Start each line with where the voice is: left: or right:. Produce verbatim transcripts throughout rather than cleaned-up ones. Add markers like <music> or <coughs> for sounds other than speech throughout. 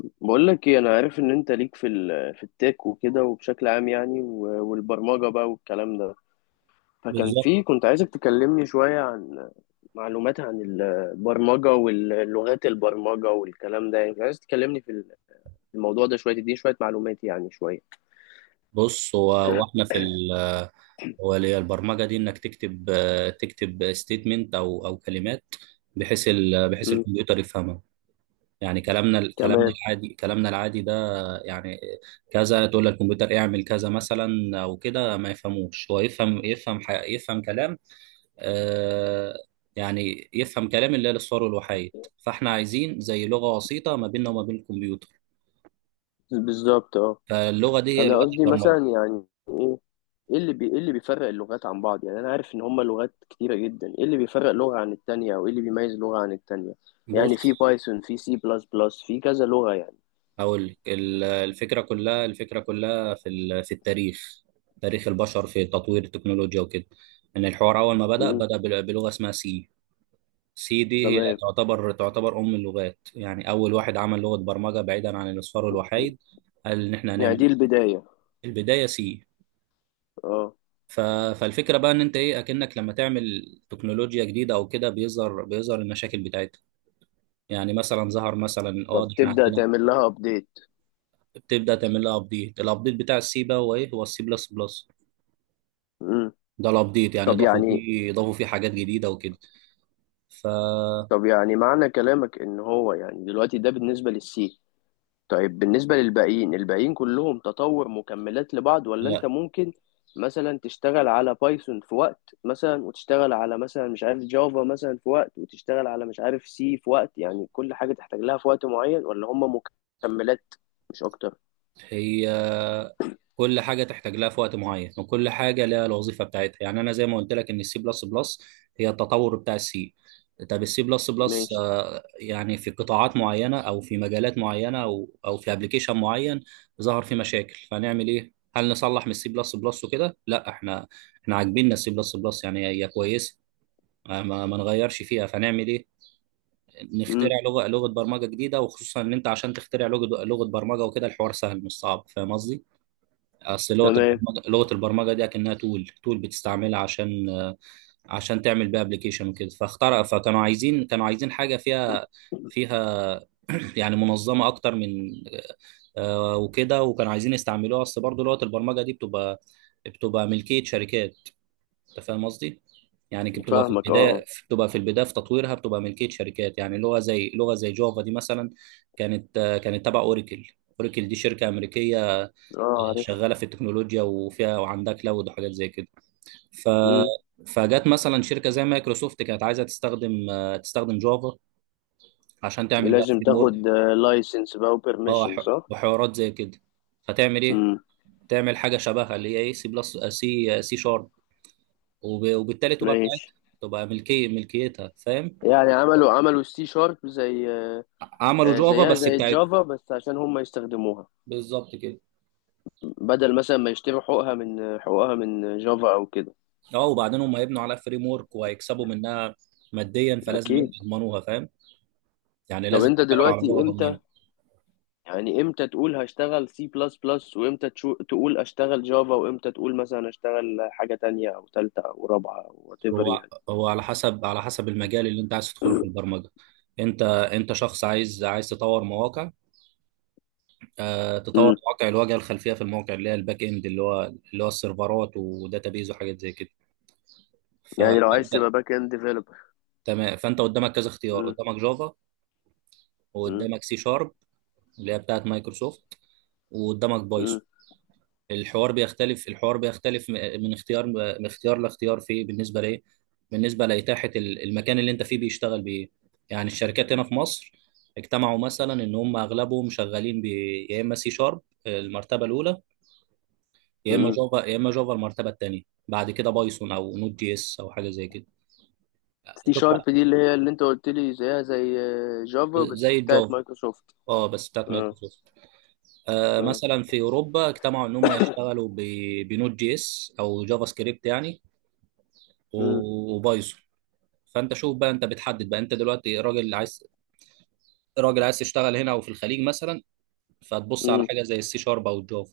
left: بقول لك ايه، انا عارف ان انت ليك في ال- في التك وكده وبشكل عام، يعني و- والبرمجه بقى والكلام ده. فكان
right: بالظبط.
left: في كنت عايزك تكلمني شويه عن معلومات عن البرمجه واللغات البرمجه والكلام ده، يعني كنت عايز تكلمني في الموضوع ده شويه، تديني شويه معلومات، يعني شويه.
right: بص، هو واحنا في ال هو اللي هي البرمجه دي، انك تكتب آه، تكتب ستيتمنت او او كلمات بحيث ال... بحيث
left: امم.
right: الكمبيوتر يفهمها. يعني كلامنا كلامنا
left: تمام.
right: العادي، كلامنا العادي ده. يعني كذا، تقول للكمبيوتر اعمل كذا مثلا، او كده ما يفهموش. هو يفهم يفهم ح... يفهم كلام، آه، يعني يفهم كلام اللي هي للصور والوحايد. فاحنا عايزين زي لغه وسيطه ما بيننا وما بين الكمبيوتر،
left: بالظبط، اه.
right: فاللغه دي هي
left: انا
right: لغه
left: قصدي مثلا
right: البرمجه.
left: يعني ايه اللي بي... ايه اللي بيفرق اللغات عن بعض؟ يعني انا عارف ان هما لغات كتيره جدا، ايه اللي بيفرق لغه عن التانية، او ايه اللي بيميز لغه عن التانية؟ يعني في
right: بص،
left: بايثون، في سي بلس بلس، في كذا لغه يعني.
right: أقول لك، ال- الفكرة كلها، الفكرة كلها في ال- في التاريخ، تاريخ البشر في تطوير التكنولوجيا وكده، إن الحوار أول ما بدأ
left: امم.
right: بدأ بل- بلغة اسمها سي. سي دي هي
left: تمام.
right: تعتبر تعتبر أم اللغات، يعني أول واحد عمل لغة برمجة بعيدا عن الأصفار والوحيد. قال إن إحنا
left: يعني دي
right: هنعمل،
left: البدايه.
right: البداية سي.
left: اه.
right: ف... فالفكرة بقى إن أنت إيه، أكنك لما تعمل تكنولوجيا جديدة أو كده بيظهر بيظهر المشاكل بتاعتها. يعني مثلا ظهر مثلا، اه ده احنا
left: فبتبدا
right: عندنا،
left: تعمل لها ابديت.
right: بتبدا تعمل لها ابديت. الابديت بتاع السي بقى هو ايه؟ هو السي بلس بلس.
left: امم.
right: ده الابديت، يعني
left: طب
right: ضافوا
left: يعني
right: فيه ضافوا فيه حاجات جديده وكده. فلا،
left: طب يعني معنى كلامك ان هو يعني دلوقتي ده بالنسبه للسي. طيب بالنسبة للباقيين الباقيين كلهم تطور، مكملات لبعض، ولا انت ممكن مثلا تشتغل على بايثون في وقت مثلا، وتشتغل على مثلا مش عارف جافا مثلا في وقت، وتشتغل على مش عارف سي في وقت، يعني كل حاجة تحتاج لها في وقت معين، ولا هم مكملات مش اكتر؟
right: هي كل حاجه تحتاج لها في وقت معين، وكل حاجه لها الوظيفه بتاعتها. يعني انا زي ما قلت لك ان السي بلس بلس هي التطور بتاع السي. طب السي بلس بلس،
left: ماشي.
right: يعني في قطاعات معينه او في مجالات معينه او او في ابلكيشن معين ظهر فيه مشاكل، فنعمل ايه؟ هل نصلح من السي بلس بلس وكده؟ لا، احنا احنا عاجبيننا السي بلس بلس، يعني هي كويسه، ما ما نغيرش فيها. فنعمل ايه؟
left: امم.
right: نخترع لغه لغه برمجه جديده. وخصوصا ان انت عشان تخترع لغه لغه برمجه وكده، الحوار سهل مش صعب، فاهم قصدي؟ اصل لغه
left: تمام.
right: البرمجه لغه البرمجه دي اكنها تول تول بتستعملها عشان، عشان تعمل بيها ابلكيشن وكده. فاخترع، فكانوا عايزين كانوا عايزين حاجه فيها فيها <clears throat> يعني منظمه اكتر من، آه، وكده. وكانوا عايزين يستعملوها. اصل برضه لغه البرمجه دي بتبقى بتبقى ملكيه شركات. انت فاهم قصدي؟ يعني كي بتبقى في
left: فاهمك، اه، اه.
right: البدايه بتبقى في البدايه في تطويرها، بتبقى ملكيه شركات. يعني لغه زي لغه زي جافا دي مثلا كانت، آه، كانت تبع اوراكل. اوراكل دي شركه امريكيه
left: اه، عارف.
right: شغاله في التكنولوجيا، وفيها وعندها كلاود وحاجات زي كده. ف،
left: امم.
right: فجت مثلا شركه زي مايكروسوفت كانت عايزه تستخدم، آه، تستخدم جافا عشان تعمل بقى
left: لازم
right: فريم
left: تاخد
right: ورك.
left: لايسنس بقى
right: اه
left: وبرميشن،
right: ح-
left: صح؟
right: وحوارات زي كده. فتعمل ايه؟
left: امم.
right: تعمل حاجه شبهها اللي هي ايه، سي بلس سي سي شارب. وب- وبالتالي تبقى
left: ماشي.
right: بتاعتها، تبقى ملكيه ملكيتها، فاهم؟
left: يعني عملوا عملوا السي شارب زي
right: عملوا
left: آه،
right: جافا
left: زيها
right: بس
left: زي
right: بتاعت،
left: جافا، بس عشان هم يستخدموها،
right: بالظبط كده.
left: بدل مثلا ما يشتروا حقوقها من حقوقها من جافا او كده.
right: اه، وبعدين هم هيبنوا على فريم ورك وهيكسبوا منها ماديا، فلازم إيه؟
left: اكيد.
right: يضمنوها، فاهم؟ يعني
left: طب
right: لازم
left: انت
right: تشتغل على لغه
left: دلوقتي
right: ضامنينها.
left: امتى، يعني امتى تقول هشتغل سي بلس بلس، وامتى تشو- تقول اشتغل جافا، وامتى تقول مثلا اشتغل حاجة تانية او تالتة او رابعة او وات ايفر
right: هو
left: يعني؟
right: هو على حسب، على حسب المجال اللي انت عايز تدخله في البرمجه. انت انت شخص عايز عايز تطور مواقع، آه تطور
left: امم.
right: مواقع، الواجهه الخلفيه في المواقع اللي هي الباك اند، اللي هو، اللي هو السيرفرات وداتابيز وحاجات زي كده.
left: يعني لو عايز تبقى
right: فانت،
left: باك اند ديفلوبر.
right: تمام، فانت قدامك كذا اختيار:
left: امم،
right: قدامك جافا،
left: امم،
right: وقدامك سي شارب اللي هي بتاعت مايكروسوفت، وقدامك
left: امم،
right: بايثون. الحوار بيختلف الحوار بيختلف م- من اختيار من اختيار لاختيار في، بالنسبه لايه؟ بالنسبه لاتاحه ال- المكان اللي انت فيه بيشتغل بايه. يعني الشركات هنا في مصر اجتمعوا مثلا ان هم اغلبهم شغالين ب، يا اما سي شارب المرتبه الاولى، يا اما
left: امم.
right: جافا، يا اما جافا المرتبه الثانيه. بعد كده بايثون او نود جي اس او حاجه زي كده.
left: سي شارب
right: تطلع
left: دي اللي هي اللي انت قلت لي زيها زي آه، جافا بس
right: زي
left: بتاعت
right: الجافا،
left: مايكروسوفت.
right: اه بس بتاعت
left: اه.
right: مايكروسوفت. آه
left: اه.
right: مثلا في اوروبا اجتمعوا ان هم يشتغلوا ب- بنود جي اس او جافا سكريبت يعني،
left: امم.
right: و- وبايثون. فانت شوف بقى، انت بتحدد بقى. انت دلوقتي راجل عايز، راجل عايز تشتغل هنا او في الخليج مثلا، فتبص على
left: امم.
right: حاجه زي السي شارب او الجافا.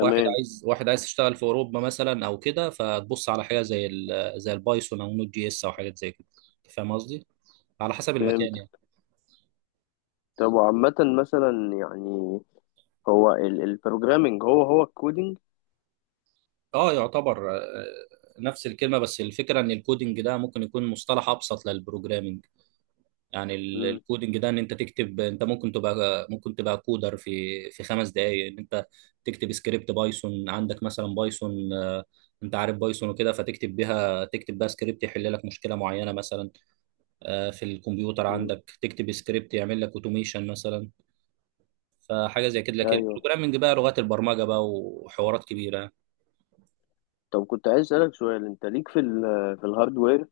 right: واحد عايز واحد عايز يشتغل في اوروبا مثلا او كده، فتبص على حاجه زي ال... زي البايثون او نوت جي اس او حاجات زي كده. فاهم قصدي؟ على حسب
left: فهمت.
right: المكان يعني.
left: طب وعامة مثلا يعني، هو البروجرامينج هو هو الكودينج؟
right: اه يعتبر، آه، نفس الكلمه، بس الفكره ان الكودينج ده ممكن يكون مصطلح ابسط للبروجرامينج. يعني ال-
left: امم.
right: الكودينج ده ان انت تكتب، انت ممكن تبقى ممكن تبقى كودر في، في خمس دقائق، ان انت تكتب سكريبت بايثون عندك مثلا. بايثون آه، انت عارف بايثون وكده، فتكتب بيها، تكتب بقى سكريبت يحل لك مشكله معينه مثلا، آه، في الكمبيوتر
left: امم.
right: عندك. تكتب سكريبت يعمل لك اوتوميشن مثلا، فحاجه زي كده. لكن
left: ايوه.
right: البروجرامنج بقى، لغات البرمجه بقى وحوارات كبيره.
left: طب كنت عايز اسألك سؤال، انت ليك في ال في الهاردوير؟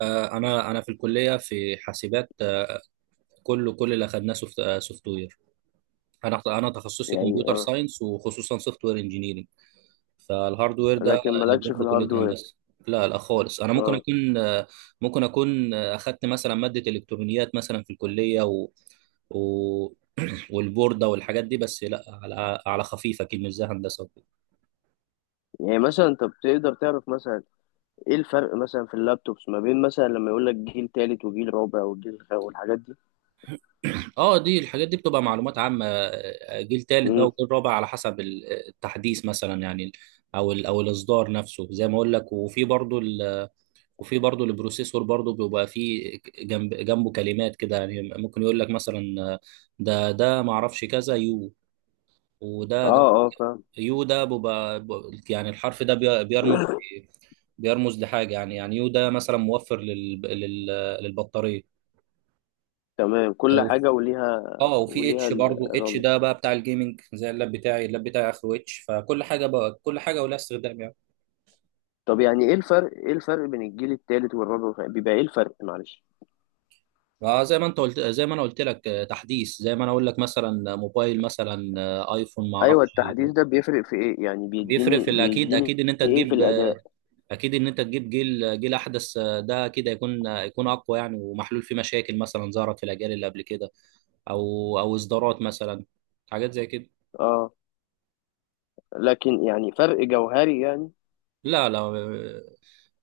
right: آه، انا انا في الكليه، في حاسبات، آه، كله، كل اللي اخدناه سوفت وير. انا انا تخصصي
left: يعني
right: كمبيوتر
left: اه.
right: ساينس، وخصوصا سوفت وير انجينيرنج. فالهاردوير ده
left: لكن
right: اللي
left: مالكش في
right: بياخده كلية
left: الهاردوير.
right: هندسة. لا لا خالص، انا ممكن
left: اه.
right: اكون، ممكن اكون اخدت مثلا مادة الكترونيات مثلا في الكلية، و... و... <clears throat> والبوردة والحاجات دي، بس لا، على، على خفيف، اكيد مش زي هندسة وكده.
left: يعني مثلا انت بتقدر تعرف مثلا ايه الفرق مثلا في اللابتوبس ما بين مثلا لما يقول لك جيل تالت وجيل رابع وجيل خ- والحاجات دي؟
right: <clears throat> اه دي الحاجات دي بتبقى معلومات عامة. آه، جيل تالت بقى
left: امم.
right: وجيل رابع على حسب ال- التحديث مثلا يعني، او ال... او الاصدار نفسه زي ما اقول لك. وفي برضو، وفي برضه البروسيسور برضه بيبقى فيه جنب، جنبه كلمات كده يعني، ممكن يقول لك مثلا ده ده ما اعرفش كذا يو،
left: اه،
right: وده جنب.
left: اه، فاهم.
right: يو ده بيبقى، بيبقى- يعني الحرف ده بي- بيرمز، بيرمز لحاجه. يعني، يعني يو ده مثلا موفر لل لل للبطاريه
left: تمام. كل
right: او
left: حاجة وليها
right: اه، وفي
left: وليها
right: اتش برضه. اتش
left: الرمز.
right: ده بقى بتاع الجيمنج. زي اللاب بتاعي، اللاب بتاعي اخره اتش. فكل حاجه بقى، كل حاجه ولها استخدام يعني.
left: طب يعني ايه الفرق ايه الفرق بين الجيل التالت والرابع بيبقى ايه الفرق؟ معلش.
right: اه زي ما انت قلت، زي ما انا قلت لك، آه، تحديث. زي ما انا اقول لك مثلا موبايل مثلا، آه، ايفون ما
left: ايوه.
right: اعرفش.
left: التحديث ده بيفرق في ايه يعني،
right: بيفرق
left: بيديني
right: في الاكيد،
left: بيديني
right: اكيد ان انت
left: ايه في
right: تجيب، آه،
left: الاداء؟
right: اكيد ان انت تجيب جيل، آه، جيل احدث، آه، ده كده يكون، آه، يكون اقوى يعني، ومحلول فيه مشاكل مثلا ظهرت في الاجيال اللي قبل كده، او او اصدارات مثلا، حاجات زي كده.
left: اه. لكن يعني فرق جوهري يعني؟
right: لا لا، آه،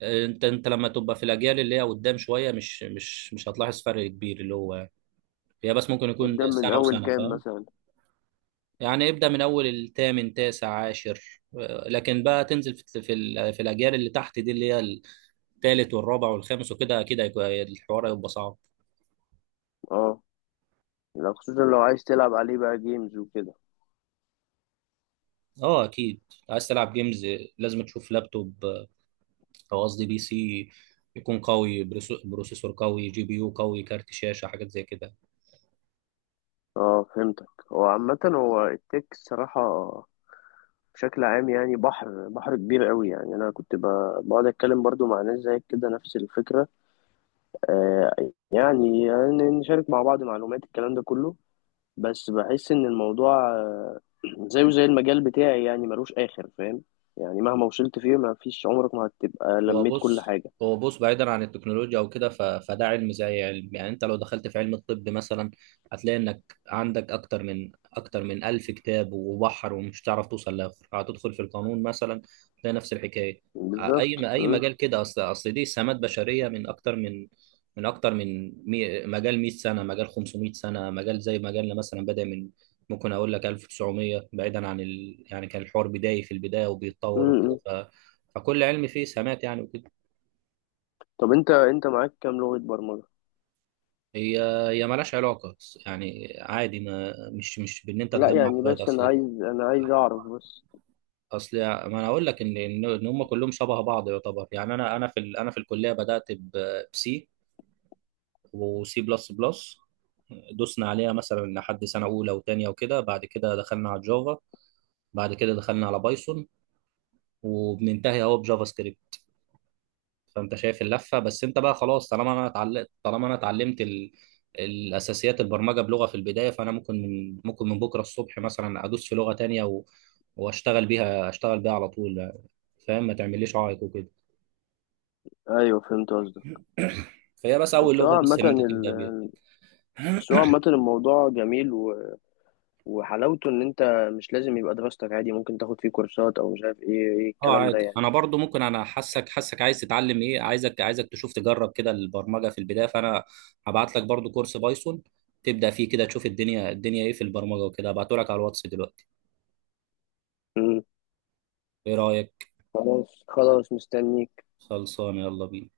right: آه، انت، انت لما تبقى في الاجيال اللي هي قدام شويه، مش مش مش هتلاحظ فرق كبير اللي هو يعني. هي بس ممكن يكون
left: قدام من
right: سنه
left: اول
right: وسنه،
left: كام
right: فاهم؟
left: مثلا؟
right: يعني ابدأ من أول الثامن، تاسع، عاشر، آه، لكن بقى تنزل في، في, ال- في الأجيال اللي تحت دي اللي هي الثالث والرابع والخامس وكده، أكيد هيكون، الحوار هيبقى صعب.
left: اه. لو خصوصا لو عايز تلعب عليه بقى جيمز وكده.
right: أه أكيد، عايز تلعب جيمز، لازم تشوف لابتوب، آه، أو قصدي بي سي، يكون قوي، بروس- بروسيسور قوي، جي بي يو قوي، كارت شاشة، حاجات زي كده.
left: اه، فهمتك. هو عامة هو التك الصراحة بشكل عام يعني، بحر بحر كبير قوي يعني. انا كنت ب- بقعد اتكلم برضو مع ناس زيك كده، نفس الفكرة. آه. يعني يعني نشارك مع بعض معلومات الكلام ده كله. بس بحس ان الموضوع زيه زي المجال بتاعي يعني، ملوش آخر فاهم. يعني مهما وصلت فيه ما فيش، عمرك ما هتبقى
right: هو
left: لميت كل
right: بص،
left: حاجة.
right: هو بص بعيدا عن التكنولوجيا او كده، ف- فده علم زي علم. يعني انت لو دخلت في علم الطب مثلا، هتلاقي انك عندك اكتر من اكتر من الف كتاب، وبحر، ومش هتعرف توصل لاخر. هتدخل في القانون مثلا، هتلاقي نفس الحكايه. ع-
left: بالظبط.
right: اي ما اي
left: م-
right: مجال كده. اصل اصل دي سمات بشريه من اكتر من من اكتر من، مي مجال مية سنه، مجال خمسمائة سنه. مجال زي مجالنا مثلا بدا من، ممكن اقول لك ألف وتسعمية، بعيدا عن ال... يعني كان الحوار بداية في البدايه
left: م-
right: وبيتطور وكده.
left: م.
right: فكل علم فيه سمات يعني وكده.
left: طب انت انت معاك كام لغة برمجة؟
right: هي هي مالهاش علاقه، بس يعني عادي، ما مش مش بان انت
left: لا
right: تجمع
left: يعني
right: لغايه.
left: بس انا
right: اصل،
left: عايز انا عايز اعرف بس.
right: اصل ما انا اقول لك ان، ان، إن هم كلهم شبه بعض يعتبر. يعني انا انا في ال- انا في الكليه بدات بسي وسي بلس بلس، دوسنا عليها مثلا لحد سنه اولى وثانيه وكده. بعد كده دخلنا على جافا، بعد كده دخلنا على بايثون، وبننتهي اهو بجافا سكريبت. فانت شايف اللفه. بس انت بقى خلاص، طالما انا اتعلمت طالما انا اتعلمت ال... الاساسيات، البرمجه بلغه في البدايه، فانا ممكن من، ممكن من بكره الصبح مثلا ادوس في لغه تانية، و... واشتغل بيها، اشتغل بيها على طول، فاهم؟ ما تعمليش عائق وكده.
left: ايوه، فهمت قصدك.
right: <coughs> فهي بس اول
left: بس هو
right: لغه بس
left: عامة
right: ان انت تبدا بيها.
left: ال- بس هو عامة الموضوع جميل و... وحلاوته ان انت مش لازم يبقى دراستك عادي، ممكن تاخد فيه كورسات او مش عارف ايه، ايه
right: اه
left: الكلام ده
right: عادي،
left: يعني.
right: انا برضو ممكن، انا حاسك، حاسك عايز تتعلم، ايه عايزك، عايزك تشوف تجرب كده البرمجه في البدايه. فانا هبعت لك برضو كورس بايثون تبدا فيه، كده تشوف الدنيا، الدنيا ايه في البرمجه وكده. هبعته لك على الواتس دلوقتي.
left: م.
right: ايه رايك؟
left: خلاص، خلاص، مستنيك.
right: خلصان، يلا بينا.